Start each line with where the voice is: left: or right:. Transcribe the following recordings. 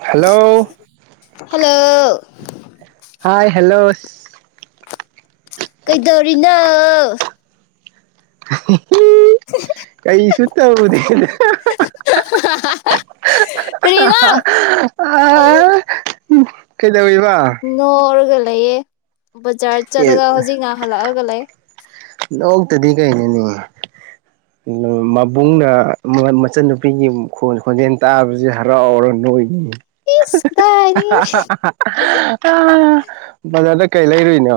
right: hello
left: hello
right: hi hello
left: ꯀꯩꯗꯧꯔꯤꯅꯣ
right: ꯀꯩꯁꯨ ꯇꯧꯗꯦꯗ
left: inaudible
right: ꯀꯩꯗꯧꯔꯤꯕ
left: ꯉꯥꯎꯔꯒ ꯂꯩꯌꯦ ꯕꯖꯥꯔ ꯆꯠꯂꯒ ꯍꯧꯖꯤꯛꯅ ꯍꯜꯂꯛꯑꯒ ꯂꯩ
right: ꯅꯣꯛꯇꯔꯗꯤ ꯀꯩꯅꯣꯅꯦ ꯃꯕꯨꯡꯅ ꯃꯆꯟꯅꯨꯄꯤꯒꯤ ꯈꯣꯟꯖꯦꯜ ꯇꯥꯕꯁꯤ ꯍꯔꯥꯎꯔ ꯅꯣꯛꯢ ꯎꯝ
left: ꯏꯁ ꯀꯗꯥꯏꯗꯒꯤ
right: ꯕꯖꯥꯔꯗ ꯀꯩ ꯂꯩꯔꯨꯏꯅꯣ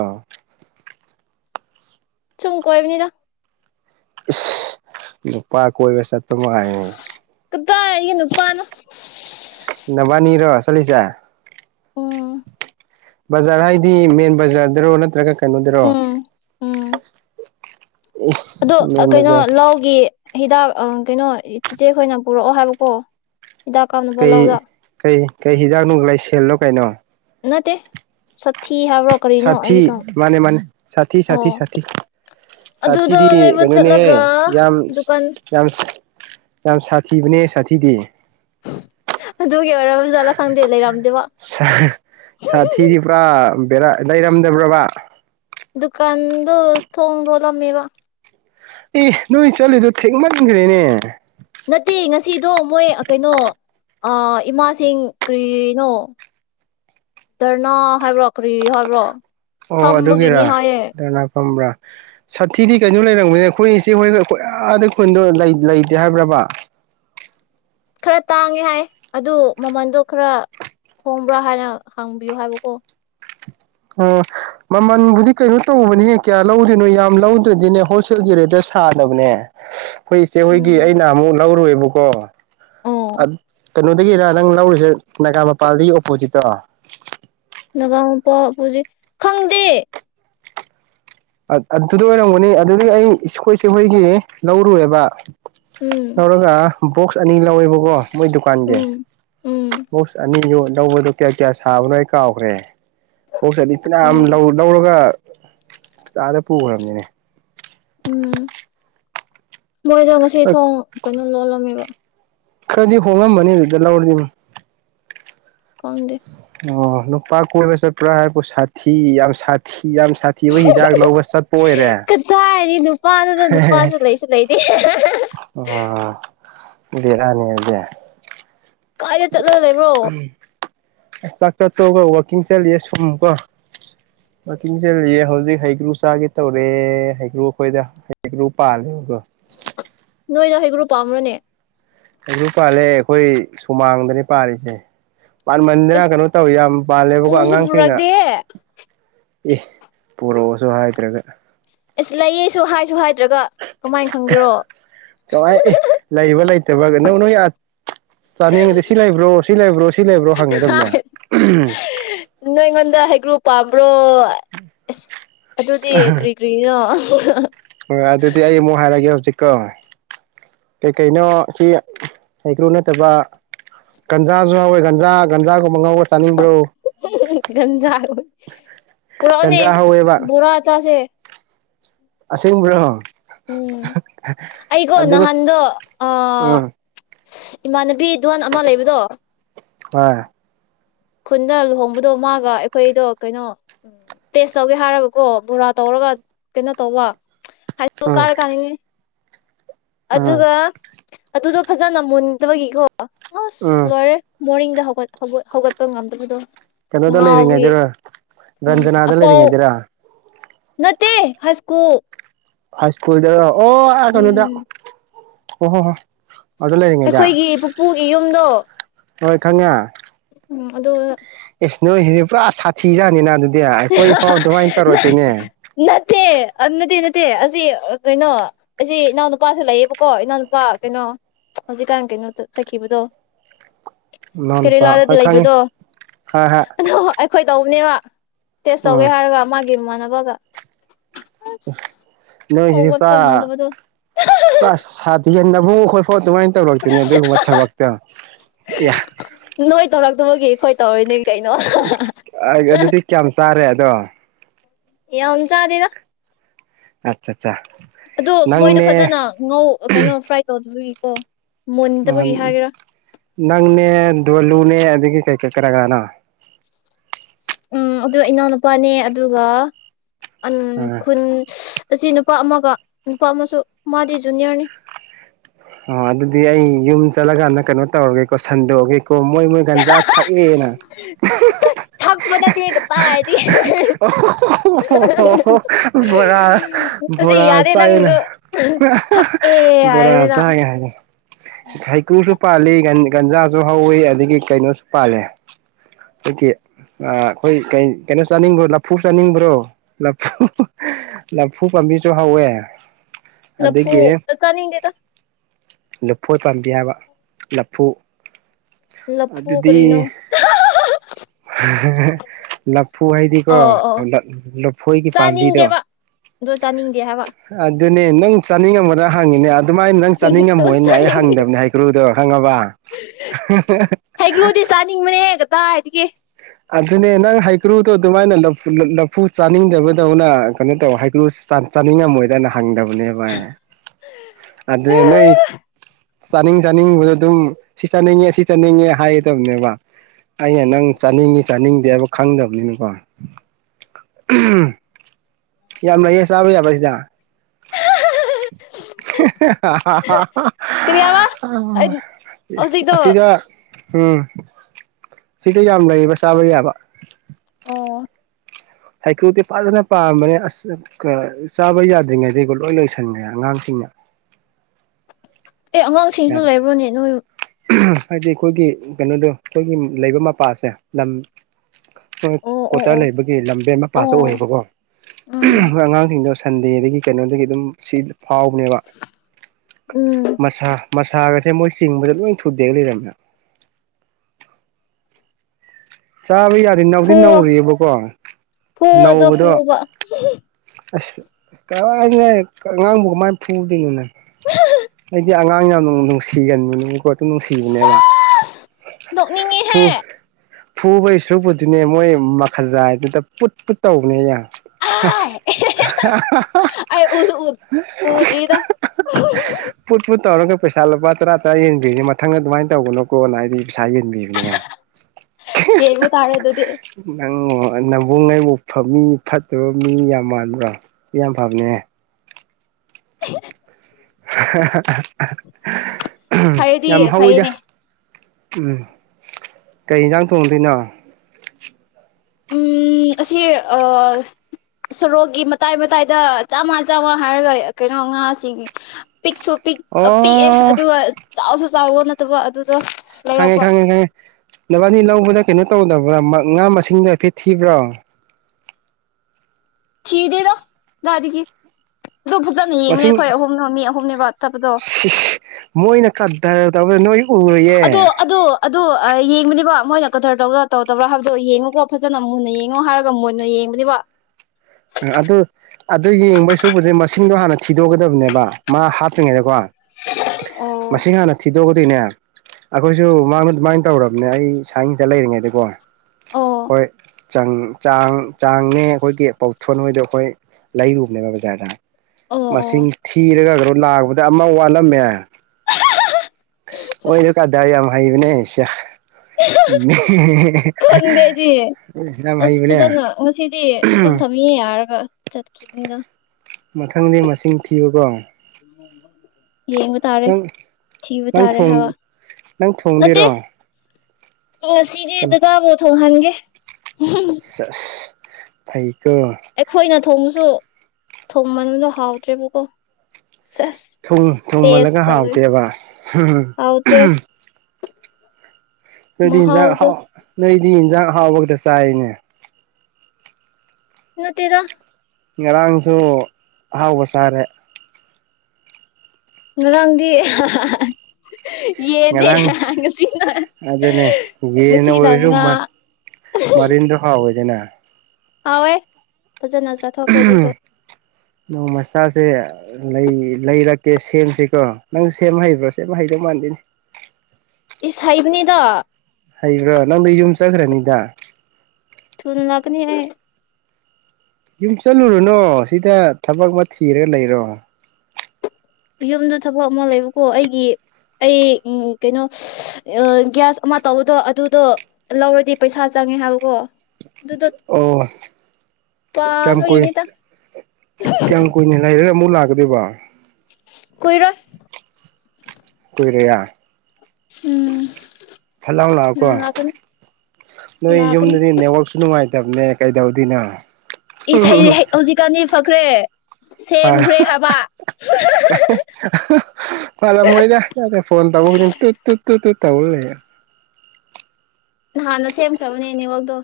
left: ꯁꯨꯝ ꯀꯣꯏꯕꯅꯤꯗ
right: ꯢꯁ ꯅꯨꯄꯥ ꯀꯣꯏꯕ ꯆꯠꯄ ꯃꯥꯜꯂꯦ
left: ꯀꯗꯥꯢꯗꯒꯤ ꯅꯨꯄꯥꯅꯣ
right: ꯅꯕꯥꯟꯅꯤꯔꯣ ꯆꯠꯂꯤꯁꯦ
left: ꯎꯝ
right: ꯕꯖꯥꯔ ꯍꯥꯏꯗꯤ ꯃꯦꯟ ꯕꯖꯥꯔꯗꯔꯣ ꯅꯠꯇ꯭ꯔꯒ unintelligible
left: ꯎꯝ ꯎꯝ ꯑꯗꯣ
right: ꯃꯦꯟ
left: ꯀꯩꯅꯣ
right: ꯕꯖꯥꯔ
left: ꯂꯧꯎꯒꯤ ꯍꯤꯗꯥꯛ ꯀꯩꯅꯣ ꯆꯤꯆꯦꯈꯣꯏꯅ ꯄꯨꯔꯛꯑꯣ ꯍꯥꯏꯕꯀꯣ ꯍꯤꯗꯥꯛ ꯀꯥꯞꯅꯕ
right: ꯀꯩ
left: ꯂꯧꯗ
right: ꯀꯩ ꯀꯩ ꯍꯤꯗꯥꯛꯅꯣ ꯂꯥꯏ ꯁꯦꯜꯂꯣ ꯀꯩꯅꯣ
left: ꯅꯠꯇꯦ ꯁꯥꯊꯤ ꯍꯥꯏꯕ꯭ꯔꯣ ꯀꯔꯤꯅꯣ
right: ꯁꯥꯠꯊꯤ
left: ꯑꯩꯗꯤ ꯀꯥꯎ
right: ꯃꯥꯅꯦ ꯃꯥꯅꯦ ꯁꯥꯡꯊꯤ ꯁꯥꯠꯊꯤ
left: ꯑꯣ
right: ꯁꯥꯠꯊꯤ
left: ꯑꯗꯨꯗꯣ
right: ꯁꯥꯠꯊꯤꯗꯤ
left: ꯂꯩꯕ
right: ꯀꯩꯅꯣꯅꯦ ꯍꯦ
left: ꯆꯠꯂꯒ
right: ꯌꯥꯝ
left: ꯗꯨꯀꯥꯟ
right: unintelligible ꯌꯥꯝ ꯌꯥꯝ ꯁꯥꯊꯤꯕꯅꯦ ꯁꯥꯠꯊꯤꯗꯤ
left: ꯑꯗꯨꯒꯤ ꯑꯣꯏꯔꯝꯖꯥꯠꯂ ꯈꯪꯗꯦ ꯂꯩꯔꯝꯗꯦꯕ
right: ꯄꯨꯔ ꯕꯦꯔꯥ ꯂꯩꯔꯝꯗꯕ꯭ꯔꯕ
left: ꯗꯨꯀꯥꯟꯗꯨ ꯊꯣꯡ ꯂꯣꯜ ꯂꯝꯃꯤꯕ
right: ꯑꯦ ꯅꯣꯏ ꯆꯠꯂꯤꯗꯨ ꯊꯦꯡꯃꯟꯈ꯭ꯔꯦꯅꯦ
left: ꯅꯠꯇꯦ ꯉꯁꯤꯗꯣ ꯃꯣꯏ ꯀꯩꯅꯣ ꯑ ꯏꯃꯥꯁꯤꯡ ꯀꯔꯤꯅꯣ ꯙꯔꯅ ꯍꯥꯏꯕ꯭ꯔꯣ ꯀꯔꯤ ꯍꯥꯏꯕ꯭ꯔꯣ
right: ꯑꯣ
left: ꯐꯝꯕꯒꯤꯅꯤ
right: ꯑꯗꯨꯒꯤꯔꯥ
left: ꯍꯥꯏꯌꯦ
right: ꯑ ꯂꯥꯛꯄꯕ꯭ꯔꯥ ꯁꯥꯊꯤꯗꯤ ꯀꯩꯅꯣ ꯂꯩꯔꯝꯃꯤꯅꯦ ꯑꯩꯈꯏꯁꯦ ꯍꯣꯏ ꯀꯣꯏꯌꯥꯗꯩ ꯈꯨꯟꯗꯣ ꯂꯩꯇꯦ ꯍꯥꯏꯕ꯭ꯔꯕ
left: ꯈꯔ ꯇꯥꯡꯉꯦ ꯍꯥꯏ ꯑꯗꯨ ꯃꯃꯟꯗꯣ ꯈꯔ ꯍꯣꯡꯕ꯭ꯔꯥ ꯍꯥꯏꯅ ꯍꯪꯕꯤꯌꯨ ꯍꯥꯏꯕꯀꯣ
right: ꯑꫭ ꯃꯃꯜꯕꯨꯗꯤ ꯀꯩꯅꯣ ꯇꯧꯕꯧꯕꯅꯦꯍꯦ ꯀꯌꯥ ꯂꯧꯗꯣꯏꯅꯣ ꯌꯥꯝ ꯂꯧꯗ꯭ꯔꯗꯤꯅꯦ ꯍꯣꯜꯁꯦꯜꯒꯤ ꯔꯦꯠꯇ ꯁꯥꯗꯕꯅꯦ ꯑꯈꯣꯏ ꯏꯆꯦ ꯍꯣꯏꯒꯤ
left: ꯎꯝ
right: ꯑꯩꯅ ꯑꯃꯨꯛ ꯂꯧꯔꯨꯑꯦꯕꯀꯣ
left: ꯑꯣ
right: ꯀꯩꯅꯣꯗꯒꯤꯔ ꯅꯪ ꯂꯧꯔꯤꯁꯦ ꯅꯥꯒꯥ ꯃꯄꯥꯜꯗꯒꯤ ꯑꯣꯄꯣꯖꯤꯠꯇꯣ
left: ꯅꯒꯥ ꯃꯄꯥꯜ ꯑꫭꯄꯨꯁꯤ ꯈꯪꯗꯦ
right: ꯑꯗꯨꯗ ꯑꯣꯏꯔꯝꯒꯅꯤ ꯑꯗꯨꯗꯤ ꯑꯩ ꯏꯁꯈꯣꯏꯁꯦ ꯑꯩꯏꯒꯤ ꯂꯧꯔꯨꯑꯦꯕ
left: ꯎꯝ
right: ꯂꯧꯔꯒ ꯕꯣꯛꯁ ꯑꯅꯤ ꯂꯧꯋꯦꯕꯀꯣ ꯃꯣꯏ ꯗꯨꯀꯥꯟꯒꯤ
left: ꯎꯝ ꯎꯝ
right: ꯕꯣꯛꯁ ꯑꯅꯤꯗꯨ ꯂꯧꯕꯗꯣ ꯀꯌꯥ ꯀꯌꯥ ꯁꯥꯕꯅꯣ ꯑꯩ ꯀꯥꯎꯈ꯭ꯔꯦ ꯄꯣꯛ ꯆꯗꯤ ꯐꯤꯅꯌꯥꯝ
left: ꯑꯣ
right: ꯂꯧ ꯂꯧꯔꯒ ꯆꯥꯗ ꯄꯨꯈ꯭ꯔꯕꯅꯤꯅꯦ
left: ꯎꯝ ꯃꯣꯏꯗꯣ ꯉꯁꯤ ꯊꯣꯡ ꯀꯩꯅꯣ ꯂꯣꯜꯂꯝꯃꯦꯕ
right: ꯈꯔꯗꯤ ꯍꯉ ꯃꯅꯤ ꯑꯗꯨꯗꯔ ꯂ ꯂꯧꯗ
left: ꯈꯪꯡꯗꯦ
right: ꯑꯣ ꯅ ꯅꯨꯄꯥ ꯀꯣꯏꯕꯁ ꯄꯨꯔ ꯍꯥꯏ ꯁꯥꯊꯤ ꯌꯥꯝ ꯁꯥꯊꯤ ꯌꯥꯝ ꯁꯥ ꯊꯤꯕ ꯍꯤꯗꯥꯛ ꯂꯧꯕ ꯆꯠꯄ ꯑꯣꯏꯔꯦ ꯑꯣ
left: ꯀꯗꯥꯏꯗꯤ ꯅꯨꯄꯥꯗꯨꯅ ꯅꯨꯄꯥꯁꯨ ꯂꯩꯁꯨ ꯂꯩꯇꯦ
right: ꯕꯔꯥꯅꯤꯗꯨꯗꯤ
left: ꯀꯥꯏꯗ ꯆꯠꯂꯒ ꯂꯩꯕ꯭ꯔꯣ
right: ꯑꯁ ꯆꯥꯛꯇ ꯇꯧꯒ ꯋꯥꯛꯀꯤꯡ ꯆꯠꯂꯤ ꯁꯨꯝꯀꯣ ꯋꯥꯛꯀꯤꯡ ꯆꯠꯂꯤꯌ
left: ꯑꯣ
right: ꯍꯧꯖꯤꯛ ꯍꯩꯒꯔꯨ ꯆꯥꯒꯤ ꯇꯧꯔꯦ ꯍꯩꯒ꯭ꯔꯨ ꯑꯩꯈꯣꯏꯗ ꯍꯩꯒ꯭ꯔꯨ ꯄꯥꯜꯂꯦꯕꯣ
left: ꯅꯣꯏꯗ ꯍꯩꯒ꯭ꯔꯣ ꯄꯥꯝꯕ꯭ꯔꯣꯅꯦ
right: ꯑꯗꯨ ꯄꯥꯜꯂꯦ ꯑꯩꯈꯣꯏ ꯁꯨꯃꯥꯡꯗꯅꯦ ꯄꯥꯔꯤꯁꯦ
left: ꯑꯁ
right: ꯄꯥꯟꯃꯟꯗꯅ ꯀꯩꯅꯣ ꯇꯧꯋꯤ ꯌꯥꯝ ꯄꯥꯜꯂꯦꯕꯀꯣ
left: ꯄꯨꯁꯨ
right: ꯑꯉꯥꯡꯁꯤꯡꯅ
left: ꯄꯨꯔꯛꯇꯦꯍꯦ
right: ꯑꯦ ꯄꯨꯔꯛꯑꯣꯁꯨ ꯍꯥꯏꯗ꯭ꯔꯒ
left: ꯑꯁ ꯂꯩꯌꯦꯁꯨ ꯍꯥꯏꯁꯨ ꯍꯥꯏꯗ꯭ꯔꯒ ꯀꯃꯥꯏꯅ ꯈꯪꯒꯦꯔꯣ
right: ꯀꯃꯥꯏ ꯂꯩꯕ ꯂꯩꯇꯕ ꯅꯪ ꯅꯣꯏ ꯆꯥꯅꯤꯡꯉꯗꯤ ꯁꯤ ꯂꯩꯕ꯭ꯔꯣ ꯁꯤ ꯂꯩꯕ꯭ꯔꯣ ꯁꯤ ꯂꯩꯕ꯭ꯔꯣ ꯍꯪꯒꯗꯕꯅꯦ
left: ꯅꯣꯏ ꯑꯩꯉꯣꯟꯗ ꯍꯩꯒ꯭ꯔꯨ ꯄꯥꯕ꯭ꯔꯣ ꯑꯁ ꯑꯗꯨꯗꯤ ꯀꯔꯤ ꯀ꯭ꯔꯤꯅꫭ
right: ꯍꯣꯏ ꯑꯗꯨꯗꯤ ꯑꯩ ꯑꯃꯨꯛ ꯍꯥꯏꯔꯒꯦ ꯍꯧꯖꯤꯛꯀꯣ ꯀꯩꯀꯩꯅꯣ ꯁꯤ ꯍꯩꯀ꯭ꯔꯨ ꯅꯠꯇꯕ ꯒꯟꯖꯥꯁꯨ ꯌꯥ ꯍꯧꯋꯦ ꯒꯟꯖꯥ ꯒꯟꯖꯥꯒꯨꯝꯕ ꯉꯧꯕ ꯆꯥꯅꯤꯡꯕ꯭ꯔꯣ
left: ꯒꯟꯖꯥ ꯍ ꯄꯨꯔꯛꯅꯦ
right: ꯒꯟꯖꯥ ꯍꯧꯋꯦꯕ
left: ꯕꯣꯔꯥ ꯑꯆꯥꯁꯦ
right: ꯑꯁꯡꯕꯔꫭ
left: ꯎꯝ ꯑꯩꯒꯣ ꯅꯍꯟꯗ ꯑ
right: ꯎꯝ
left: ꯏꯃꯥꯟꯅꯕꯤ ꯗꯨꯋꯥꯥꯟ ꯑꯃ ꯂꯩꯕꯗꯣ
right: ꯑ
left: ꯈꯨꯟꯗ ꯂꯨꯍꯣꯡꯕꯗꯣ ꯃꯥꯒ ꯑꯩꯈꯣꯏꯗꯣ ꯀꯩꯅꯣ ꯇꯦꯁ ꯇꯧꯒꯦ ꯍꯥꯏꯔꯕꯀꯣ ꯕꯣꯔꯥ ꯇꯧꯔꯒ ꯀꯩꯅꯣ ꯇꯧꯕ
right: ꯎꯝ
left: ꯀꯥꯔ ꯀꯥ
right: ꯎꯝ
left: ꯑꯗꯨꯒ ꯑꯗꯨꯗꯣ ꯐꯖꯅ ꯃꯨꯗꯕꯒꯤꯀꯣ
right: ꯎꯝ
left: ꯑꯁ ꯂꯣꯏꯔꯦ ꯃꯣꯔꯅꯤꯡꯗ ꯍꯧꯒꯠꯄ ꯉꯝꯗꯕꯗꯣ
right: ꯀꯩꯅꯣꯗ
left: ꯉꯥꯎꯕꯒꯤ
right: ꯂꯩꯔꯤꯉꯩꯗꯨꯔ
left: ꯎꯝ
right: ꯔꯟꯖꯅꯥꯗ
left: ꯑꯄꯧ
right: ꯂꯩꯔꯤꯉꯩꯗꯔꯥ
left: ꯅꯠꯇꯦ ꯍꯁꯀꯨ
right: ꯍꯥꯏ ꯁꯀꯨꯜꯗ ꯑꯣ ꯑ ꯀꯩꯅꯣꯗ
left: ꯎꯝ
right: ꯑꯣ ꯍꯣ ꯍꯣ ꯑꯗꯨꯗ ꯂꯩꯉꯖ
left: ꯑꯩꯈꯣꯏꯒꯤ ꯄꯨꯄꯨꯒꯤ ꯌꯨꯝꯗꯣ
right: ꯍꯣꯏ ꯈꯪꯉꯥ
left: ꯎꯝ ꯑꯗꯨꯗ
right: ꯏꯁ ꯅꯣꯏꯁꯤꯗꯤ ꯄꯨꯔꯥ ꯁꯥꯊꯤꯖꯥꯠꯅꯤꯅ ꯑꯗꯨꯗꯤ ꯑꯩꯈꯣꯏꯐꯥꯎ ꯑꯗꯨꯃꯥꯏꯅ ꯇꯧꯔꯛꯇꯦꯅꯦ
left: ꯅꯠꯇꯦ ꯑꯥ ꯅꯠꯇꯦ ꯅꯠꯇꯦ ꯑꯁꯤ ꯀꯩꯅꯣ ꯑꯁꯤ ꯏꯅꯥꯎꯅꯨꯄꯥꯁꯨ ꯂꯩꯌꯦꯕꯀꯣ ꯏꯅꯥꯎꯅꯨꯄꯥ ꯀꯩꯅꯣ ꯍꯧꯖꯤꯛꯀꯥꯟ ꯀꯩꯅꯣ ꯆꯠꯈꯤꯕꯗꯣ
right: ꯏꯅꯥꯎ ꯅꯨꯄꯥ ꯍꯣꯏ
left: ꯀꯦꯔꯦꯂꯥꯗꯗꯤ
right: ꯈꯪꯉꯤ
left: ꯂꯩꯕꯗꯣ
right: ꯍꯣꯏ ꯍꯣꯏ
left: ꯑꯗꯣ ꯑꯩꯈꯣꯏ ꯇꯧꯕꯅꯦꯕ ꯇꯦꯁ ꯇꯧꯒꯦ
right: ꯎꯝ
left: ꯍꯥꯏꯔꯒ ꯃꯥꯒꯤ ꯃꯃꯥꯟꯅꯕꯒ ꯑꯁ
right: ꯅꯣꯏꯁꯤꯗꯤ
left: ꯍꯧꯒꯠꯄ
right: ꯄꯨꯔꯥ
left: ꯉꯝꯗꯕꯗꯣ
right: ꯄꯨꯔꯥ ꯁꯥꯊꯤ [unintelligible] ꯈꯣꯏꯐꯥꯎ ꯑꯗꯨꯃꯥꯏꯅ ꯇꯧꯔꯛꯇꯦꯅꯦ ꯑꯗꯨꯒꯨꯝꯕ ꯊꯕꯛꯇꯣ ꯏꯌꯥ
left: ꯅꯣꯏ ꯇꯧꯔꯛꯇꯕꯒꯤ ꯑꯩꯈꯣꯏ ꯇꯧꯔꯤꯅꯦ ꯀꯩꯅꯣ
right: ꯑ ꯑꯗꯨꯗꯤ ꯀꯌꯥꯝ ꯆꯥꯔꯦ ꯑꯗꯣ
left: ꯌꯥꯝ ꯆꯥꯗꯦꯗꯥ
right: ꯑꯆꯥꯆꯥ
left: ꯑꯗꯣ ꯃꯣꯏꯗꯣ ꯐꯖꯅ ꯉꯧ ꯀꯩꯅꯣ ꯐ꯭ꯔꯥꯏ ꯇꯧꯗꯕꯒꯤꯀꯣ ꯃꯨꯟꯗꯕꯒꯤ ꯍꯥꯏꯒꯦꯔꯥ
right: ꯅꯪꯅꯦ ꯗꯣꯂꯨꯅꯦ ꯑꯗꯒꯤ ꯀꯩꯀꯩ ꯀꯅꯥ ꯀꯅꯥꯅꯣ
left: ꯎꯝ ꯑꯗꯨ ꯏꯅꯥꯎꯅꯨꯄꯥꯅꯦ ꯑꯗꯨꯒ ꯑꯟ
right: ꯑꯥ
left: ꯈꯨꯟ ꯑꯁꯤ ꯅꯨꯄꯥ ꯑꯃꯒ ꯅꯨꯄꯥ ꯑꯃꯁꯨ ꯃꯥꯗꯤ ꯖꯨꯅꯤꯌꯔꯅꯤ
right: ꯑꯣ ꯑꯗꯨꯗꯤ ꯑꯩ ꯌꯨꯝ ꯆꯠꯂꯀꯥꯟꯗ ꯀꯩꯅꯣ ꯇꯧꯔꯒꯦꯀꯣ ꯁꯟꯗꯣꯛꯑꯒꯦꯀꯣ ꯃꯣꯏ ꯃꯣꯏ ꯒꯟꯖꯥ ꯊꯛꯑꯦꯅ
left: ꯊꯛꯄ ꯅꯠꯇꯦ ꯀꯇꯥꯏꯇꯩ
right: ꯑꯣꯍꯣ ꯕꯣꯔꯥ
left: ꯑꯁꯤ
right: ꯕꯣꯔꯥ
left: ꯌꯥꯗꯦ
right: ꯆꯥꯏꯅ
left: ꯅꯪꯁꯨ ꯊꯛꯑꯦ
right: ꯕꯣꯔꯥ
left: ꯍꯥꯏꯔꯗꯅ
right: ꯆꯥꯏ ꯍꯥꯒꯦ ꯍꯩꯀ꯭ꯔꯨꯁꯨ ꯄꯥꯜꯂꯤ ꯒꯟꯖꯥꯁꯨ ꯍꯧꯋꯤ ꯑꯗꯒꯤ ꯀꯩꯅꯣꯁꯨ ꯄꯥꯜꯂꯦ ꯈꯣꯏꯒꯤ ꯑꯥ ꯈꯣꯏ ꯀꯩ ꯀꯩꯅꯣ ꯆꯥꯅꯤꯡꯕ꯭ꯔꯣ ꯂꯐꯨ ꯆꯥꯅꯤꯡꯕ꯭ꯔꯣ ꯂꯐꯨ ꯂꯐꯨ ꯄꯥꯝꯕꯤꯁꯨ ꯍꯧꯋꯦ
left: ꯂꯐꯨ
right: ꯑꯗꯒꯤ
left: ꯆꯥꯅꯤꯡꯗꯦꯗ
right: ꯂꯐꯣꯏ ꯄꯥꯝꯕꯤ ꯍꯥꯏꯕ ꯂꯐꯨ
left: ꯂꯐꯨ
right: ꯑꯗꯨꯗꯤ
left: ꯀꯔꯤꯅꯣ
right: ꯂ ꯂꯐꯨ ꯍꯥꯏꯗꯤꯀꯣ
left: ꯑꯣ ꯑꯣ
right: ꯂꯐꯣꯏꯒꯤ ꯄꯥꯝꯕꯤꯗꯣ
left: ꯆꯥꯅꯤꯡꯗꯦꯕ ꯑꯗꯣ ꯆꯥꯅꯤꯡꯗꯦ ꯍꯥꯏꯕ
right: ꯑꯗꯨꯅꯦ ꯅꯪ ꯆꯥꯅꯤꯡꯉꯝꯒꯗꯔꯥ ꯍꯪꯉꯤꯅꯦ ꯑꯗꯨꯃꯥꯏꯅ ꯅꯪ
left: ꯑꯗꯣ
right: ꯆꯥꯅꯤꯡꯉꯝꯃꯣꯏꯅ ꯑꯩ
left: ꯆꯥꯅꯤꯡꯗꯦ
right: ꯍꯪꯗꯕꯅꯤ ꯍꯩꯀ꯭ꯔꯨꯗꯣ ꯈꯪꯉꯕ
left: ꯍꯩꯀ꯭ꯔꯨꯗꯤ ꯆꯥꯅꯤꯡꯕꯅꯦ ꯀꯗꯥꯏꯗꯒꯤ
right: [inaudible] ꯑꯗꯨꯅꯦ ꯅꯪ ꯍꯩꯀ꯭ꯔꯨꯗꯣ ꯑꯗꯨꯃꯥꯏꯅ ꯂꯐꯨ ꯅꯐꯨ ꯆꯥꯅꯤꯡꯗꯕꯗꯧꯅ ꯀꯩꯅꯣ ꯇꯧ ꯍꯩꯀ꯭ꯔꯨꯁꯨ ꯆꯥꯅꯤꯡ ꯆꯥꯅꯤꯡꯉꯝꯃꯣꯏꯗꯅ ꯍꯪꯗꯕꯅꯦꯕ ꯑꯩ ꯑꯗꯨꯅꯦ ꯅꯣꯏ ꯆꯥꯅꯤꯡ ꯆꯥꯅꯤꯡꯕꯗꯣ ꯑꯗꯨꯝ ꯁꯤ ꯆꯥꯅꯤꯡꯉꯦ ꯁꯤ ꯆꯥꯅꯤꯡꯉꯦ ꯍꯥꯏꯒꯗꯕꯅꯦꯕ ꯑꯩꯅ ꯅꯪ ꯆꯥꯅꯤꯡꯉꯤ ꯆꯥꯅꯤꯡꯗꯦ ꯍꯥꯏꯕ ꯈꯪꯗꯕꯅꯤꯅꯀꯣ ꯌꯥꯝ ꯂꯩꯌꯦ ꯆꯥꯕ ꯌꯥꯕ ꯍꯦꯟꯖꯥꯡ
left: ꯀꯔꯤꯌꯥꯕ ꯍꯧꯖꯤꯛꯇꯣ
right: ꯑꯁꯤꯗ ꯎꯝ ꯁꯤꯗ ꯌꯥꯝ ꯂꯩꯌꯦꯕ ꯆꯥꯕ ꯌꯥꯕ
left: ꯑꯣ
right: ꯍꯩꯀ꯭ꯔꯨꯗꯤ ꯐꯖꯅ ꯄꯥꯟꯕꯅꯦ ꯑꯁ ꯈꯔ ꯆꯥꯕ ꯌꯥꯗ꯭ꯔꯤꯉꯩꯗꯩꯀꯣ ꯂꯣꯏ ꯂꯣꯏꯁꯟꯈ꯭ꯔꯦ ꯑꯉꯥꯡꯁꯤꯡꯅ
left: ꯑꯦ ꯑꯉꯥꯡꯁꯤꯡꯁꯨ
right: ꯌꯥꯝ
left: ꯂꯩꯕ꯭ꯔꯣꯅꯦ ꯅꯣꯏ
right: ꯍꯥꯏꯗꯤ ꯈꯣꯏꯒꯤ ꯀꯩꯅꯣꯗꯣ [unintelligible] ꯂꯩꯕ ꯃꯄꯥꯁꯦ ꯂꯝ ꯍꯣꯏ
left: ꯑꯣ ꯑꯣ
right: ꯀ꯭ꯋꯥꯇꯔ
left: ꯑꯣ
right: ꯂꯩꯕ ꯒꯤ ꯂꯝꯕꯦꯟ ꯃꯄꯥꯁꯨ
left: ꯑꯣ
right: ꯑꯣꯏꯕꯀꯣ
left: ꯎꯝ
right: ꯍꯣꯏ ꯑꯉꯥꯡꯁꯤꯡꯗꯣ ꯁꯟꯗꯦꯗꯒꯤ ꯀꯩꯅꯣꯗꯒꯤ ꯑꯗꯨꯝ ꯁꯤ ꯐꯥꯎꯕꯅꯦꯕ
left: ꯎꯝ
right: ꯃꯁꯥ ꯃꯁꯥꯒꯁꯦ ꯃꯣꯏ ꯆꯤꯡꯕꯗ ꯂꯣꯏ ꯊꯨꯗꯦꯛ ꯂꯩꯔꯝꯃꯦ ꯆꯥꯕ ꯌꯥꯗꯦ ꯅꯧꯗꯤ
left: ꯐꯨꯑꯣ
right: ꯅꯧꯔꯤꯑꯕꯀꯣ
left: ꯐꯨꯑꯣꯗꯣ
right: ꯅꯧꯕꯗꯣ
left: ꯐꯨꯕ
right: ꯑꯁ ꯀꯃꯥꯏꯅꯦ ꯑꯉꯥꯡꯕꯨ ꯀꯃꯥꯏꯅ ꯐꯨꯗꯣꯏꯅꯣꯅꯦ ꯑꯩꯗꯤ ꯑꯉꯥꯡ ꯌꯥꯝꯅꯨꯡ ꯅꯨꯡꯁꯤꯒꯟꯕꯅꯦ ꯑꯈꯣꯏ ꯅꯨꯡꯁꯤꯕꯅꯦꯕ
left: ꯁꯦꯁ
right: ꯐꯨ
left: ꯅꯣꯛꯅꯤꯡꯉꯦꯍꯦ
right: ꯐꯨꯕꯩꯁꯔꯨꯛꯄꯨꯗꯤꯅꯦ ꯃꯣꯏ ꯃꯈꯥꯖꯥꯏ ꯗꯨꯗ ꯄꯨꯠꯄꯠ ꯇꯧꯕꯅꯦ ꯌꯥ
left: ꯑꯩ ꯎꯁꯨꯎ ꯎꯗ꯭ꯔꯤꯗ
right: ꯄꯨꯠ ꯐꯨꯠ ꯇꯧꯔꯒ ꯄꯩꯁꯥ ꯂꯨꯄꯥ ꯇꯔꯥ ꯇꯔꯥ ꯌꯦꯟꯕꯤꯕꯅꯦ ꯃꯊꯪ ꯑꯗꯨꯃꯥꯏꯅ ꯇꯧꯒꯅꯨꯀꯣꯅ ꯍꯥꯏꯗꯤ ꯄꯩꯁꯥ ꯌꯦꯟꯕꯤꯕꯅꯦ
left: ꯌꯦꯡꯕ ꯇꯥꯔꯦ ꯑꯗꯨꯗꯤ
right: ꯅꯪ ꯅꯕꯨꯨꯡꯑꯩꯕꯨ ꯃꯤ ꯐꯠꯇꯕ ꯃꯤ ꯌꯥꯝ ꯃꯥꯟꯗ꯭ꯔꯣ ꯃꯤ ꯌꯥꯝ ꯐꯕꯅꯦ
left: [inaudible] ꯐꯔꯗꯤ
right: ꯌꯥꯝ ꯍꯧꯋꯤꯗ
left: ꯐꯩꯌꯦꯅꯦ
right: ꯎꯝ ꯀꯩ ꯌꯦꯟꯁꯥꯡ ꯊꯣꯡꯗꯣꯏꯅꯣ
left: ꯎꯝ ꯑꯁꯤ ꯑ ꯁꯣꯔꯣꯛꯒꯤ ꯃꯇꯥꯏ ꯃꯇꯥꯏꯗ ꯆꯥꯃ ꯆꯥꯝꯃꯥ ꯍꯥꯏꯔꯒ ꯀꯩꯅꯣ ꯉꯥꯁꯤ ꯄꯤꯛꯁꯨ ꯄꯤꯛ ꯄꯤꯛꯑꯦ
right: ꯑꯣ
left: ꯑꯗꯨꯒ ꯆꯥꯎꯁꯨ ꯆꯥꯎꯕ ꯅꯠꯇꯕ ꯑꯗꯨꯗꯣ
right: ꯈꯪꯉꯦ
left: ꯂꯩꯔꯛꯄ
right: ꯈꯪꯉꯦ ꯈꯪꯉꯦ ꯅꯕꯥꯅꯤ ꯂꯧꯕꯗ ꯀꯩꯅꯣ ꯇꯧꯗꯕ꯭ꯔꯥ ꯉꯥ ꯃꯁꯤꯡꯗꯨ ꯍꯥꯏꯐꯦꯠ ꯊꯤꯕ꯭ꯔꯣ
left: ꯊꯤꯗꯦꯗ ꯀꯥꯗꯒꯤ ꯑꯗꯨ ꯐꯖꯅ ꯌꯦꯡꯕꯅꯦ ꯑꯩꯈꯣꯏ ꯑꯍꯨꯝꯅ ꯃꯤ ꯑꯍꯨꯝꯅꯦꯕ ꯆꯠꯄꯗꯣ
right: ꯁꯤ ꯃꯣꯏꯅ ꯀꯗꯔ ꯇꯧꯕꯅꯣꯏ
left: ꯑꯗꯣ ꯑꯗꯣ ꯑꯗꯨ ꯌꯦꯡꯕꯅꯤꯕ ꯃꯣꯏꯅ ꯀꯗꯔ ꯇꯧꯕ꯭ꯔꯥ ꯇꯧꯗꯕ꯭ꯔꯥ ꯍꯥꯏꯕꯗꯣ ꯌꯦꯡꯉꯨꯀꯣ ꯐꯖꯅ ꯃꯨꯟꯅ ꯌꯦꯡꯉꯣ ꯍꯥꯏꯔꯒ ꯃꯨꯟꯅ ꯌꯦꯡꯕꯅꯦꯕ
right: ꯑꯗꯨ ꯑꯗꯨ ꯌꯦꯡꯕꯁꯨꯕꯨꯗꯤ ꯃꯁꯤꯡꯗꯣ ꯍꯥꯟꯅ ꯊꯤꯗꯣꯛꯀꯗꯕꯅꯦꯕ ꯃꯥ ꯍꯥꯞꯇ꯭ꯔꯤꯉꯩꯗꯀꯣ
left: ꯑꯣ
right: ꯃꯁꯤꯡ ꯍꯥꯅ ꯊꯤ ꯑꯗꯨꯒꯗꯤꯅꯦ ꯑꯩꯈꯣꯏꯁꯨ ꯃꯅ ꯑꯗꯨꯃꯥꯏꯅ ꯇꯧꯔꯕꯅꯦ ꯑꯩ ꯁꯥꯏꯟꯁꯇ ꯂꯩꯔꯤꯉꯩꯗꯀꯣ
left: ꯑꯣ
right: ꯍꯣꯏ ꯆ ꯆꯥꯡ ꯆꯥꯡꯅꯦ ꯑꯩꯈꯣꯏꯒꯤ ꯊꯣꯟ ꯍꯣꯏꯗꯣ ꯑꯩꯈꯣꯏ ꯂꯩꯔꯨꯕꯅꯦꯕ ꯕꯖꯥꯔꯗ
left: ꯑꯣ ꯑꯣ
right: ꯃꯁꯤꯡ ꯊꯤꯔꯒ ꯀꯩꯅꯣ ꯂꯥꯛꯄꯗ ꯑꯃ ꯋꯥꯠꯂꯝꯃꯦ ꯑꯣꯏꯔꯀꯟꯗ ꯌꯥꯝ ꯍꯩꯕꯅꯦ
left: ꯈꯪꯗꯦ ꯑꯩꯗꯤ
right: ꯌꯥꯝ ꯍꯩꯕꯅꯦ
left: ꯃꯤ ꯌꯥꯔꯒ ꯆꯠꯈꯤꯗ
right: ꯃꯊꯪꯗꯤ ꯃꯁꯤꯡ ꯊꯤꯌꯨꯀꯣ
left: ꯌꯦꯡꯂ ꯇꯔꯦ
right: ꯅꯪ
left: ꯊꯤꯕ
right: ꯅꯪ
left: ꯇꯥꯔꯦ
right: ꯊꯣꯡ
left: ꯍꯥꯏꯕ
right: ꯅꯪ
left: ꯅꯠꯇꯦ
right: ꯊꯣꯡꯗꯣꯏꯔꯣ
left: ꯉꯁꯤꯗꯤ
right: ꯀꯩꯅꯣ
left: ꯗꯗꯥꯕꯨ ꯊꯣꯛꯍꯟꯒꯦ
right: ꯐꯩꯀꯣ
left: ꯑꯩꯈꯣꯏꯅ ꯊꯣꯡꯕꯁꯨ ꯊꯣꯡꯃꯟꯗ ꯍꯥꯎꯇ꯭ꯔꯦꯕꯀꯣ ꯁꯦꯁ
right: ꯊꯨꯝ
left: ꯇꯦꯁ
right: ꯊꯨꯝꯃꯜꯂꯒ
left: ꯇꯧꯋꯦ
right: ꯍꯥꯎꯇꯦꯕ
left: ꯍꯥꯎꯗ꯭ꯔꯦ
right: ꯅꯣꯏꯗꯤ ꯏꯟꯖꯥꯡ
left: ꯃꯍꯥꯎꯗꯣ
right: ꯑꯍꯥꯎ ꯅꯣꯏꯗꯤ ꯏꯟꯖꯥꯡ ꯑꯍꯥꯎꯕ ꯈꯛꯇ ꯆꯥꯏꯅꯦ
left: ꯅꯠꯇꯦꯗꯣ
right: ꯉꯔꯥꯡꯁꯨ ꯑꯍꯥꯎꯕ ꯆꯥꯔꯦ
left: ꯉꯔꯥꯡꯗꯤ ꯌꯦꯟꯅꯦ
right: ꯉꯔꯥꯡ
left: ꯉꯁꯤꯅ
right: ꯑꯗꯨꯅꯦ
left: ꯉꯁꯤꯅ ꯉꯥ
right: ꯃꯔꯤꯟꯖꯨ ꯍꯥꯎꯏꯗꯅ
left: ꯍꯥꯎꯋꯦ ꯐꯖꯅ ꯆꯊꯣꯛꯈ꯭ꯔꯦ ꯑꯗꯨꯁꯨ
right: ꯎꯝ ꯃꯁꯥꯁꯦ ꯂꯩꯔꯛꯀꯦ ꯁꯦꯝꯁꯤꯀꯣ ꯅꯪ ꯁꯦꯝ ꯍꯩꯕ꯭ꯔꯣ ꯁꯦꯝꯕ ꯍꯩꯗꯧ ꯃꯥꯟꯗꯦꯅꯤ
left: ꯏꯁ ꯍꯩꯕꯅꯤꯗ
right: ꯍꯩꯕ꯭ꯔꯣ ꯅꯪꯗꯤ ꯌꯨꯝ ꯆꯠꯈ꯭ꯔꯅꯤꯗ
left: ꯊꯨꯅꯥ ꯂꯥꯛꯀꯅꯤ ꯑꯩ
right: ꯌꯨꯝ ꯆꯠꯂꯨꯔꯨꯅꯣ ꯁꯤꯗ ꯊꯕꯛ ꯑꯃ ꯊꯤꯔꯒ ꯂꯩꯔꯣ
left: ꯌꯨꯝꯗ ꯊꯕꯛ ꯑꯃ ꯂꯩꯕꯀꯣ ꯑꯩꯒꯤ ꯑꯩ ꯀꯩꯅꯣ ꯒ꯭ꯌꯥꯁ ꯑꯃ ꯇꯧꯕꯗꯣ ꯑꯗꯨꯗꯣ ꯂꯧꯔꯗꯤ ꯄꯩꯁꯥ ꯆꯪꯉꯦ ꯍꯥꯏꯕꯀꯣ ꯗꯨꯗꯣꯠ
right: ꯑꯣ
left: ꯄꯕꯥ
right: ꯀꯌꯥꯝ ꯀꯨꯏ
left: ꯍꯩꯅꯤꯇ
right: ꯀꯌꯥꯝ ꯀꯨꯏꯅ ꯂꯩꯔꯒ ꯑꯃꯨꯛ ꯂꯥꯛꯀꯗꯣꯏꯕ
left: ꯀꯨꯏꯔꯣꯏ
right: ꯀꯨꯏꯔꯌꯥ
left: ꯎꯝ
right: ꯐꯠ ꯂꯥꯎ ꯂꯥꯛꯎꯀꯣ
left: ꯎꯝ ꯂꯥꯛꯀꯅꯤ
right: ꯅꯣꯏ
left: ꯂꯥꯛꯀꯅꯤ
right: ꯌꯨꯝꯗꯗꯤ ꯅꯦꯠꯋꯥꯛꯁꯨ ꯅꯨꯡꯉꯥꯏꯇꯝꯅꯦ ꯀꯩꯗꯧꯗꯤꯅꯣ
left: ꯏꯁ ꯍꯩ ꯍꯧꯖꯤꯛꯀꯥꯟꯗꯤ ꯐꯈ꯭ꯔꯦ ꯁꯦꯝꯈ꯭ꯔꯦ ꯍꯥꯏꯕ
right: ꯐꯂꯝ ꯃꯣꯏꯗ ꯌꯗꯦ ꯐꯣꯟ ꯇꯧꯕ ꯈꯨꯗꯤꯡ ꯇꯨꯠ ꯇꯨꯠ ꯇꯨꯠ ꯇꯨꯠ ꯇꯧꯔꯥ ꯂꯩꯌꯦ
left: ꯅꯍꯥꯟꯅ ꯁꯦꯝꯈ꯭ꯔꯕꯅꯦ ꯅꯦꯋꯥꯛꯗꯣ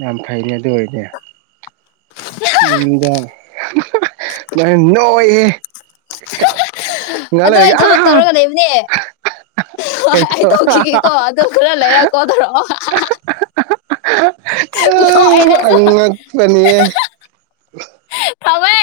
right: ꯌꯥꯝ ꯐꯩꯅꯦ ꯑꯗꯨ ꯑꯣꯏꯗꯤ ꯅꯪ ꯅꯣꯏꯍꯦ ꯉꯥꯏꯍꯥꯛ
left: ꯑꯗꯣ ꯑꯩ
right: ꯂꯩꯔꯒ
left: ꯊꯕꯛ
right: ꯑꯥ
left: ꯇꯧꯔꯒ ꯂꯩ ꯅꯦ ꯍꯣꯏ
right: ꯀꯩꯗꯧ
left: ꯑꯩꯇꯧꯈꯤꯒꯦꯀꯣ ꯑꯗꯨ ꯈꯔ ꯂꯩꯔꯛ ꯀꯣꯜꯗꯧꯔꯛꯑꯣ ꯅꯣꯛꯑꯦ ꯅꯪꯁꯨ
right: ꯑꯉꯛꯄꯅꯤꯍꯦ
left: ꯊꯝꯃꯦ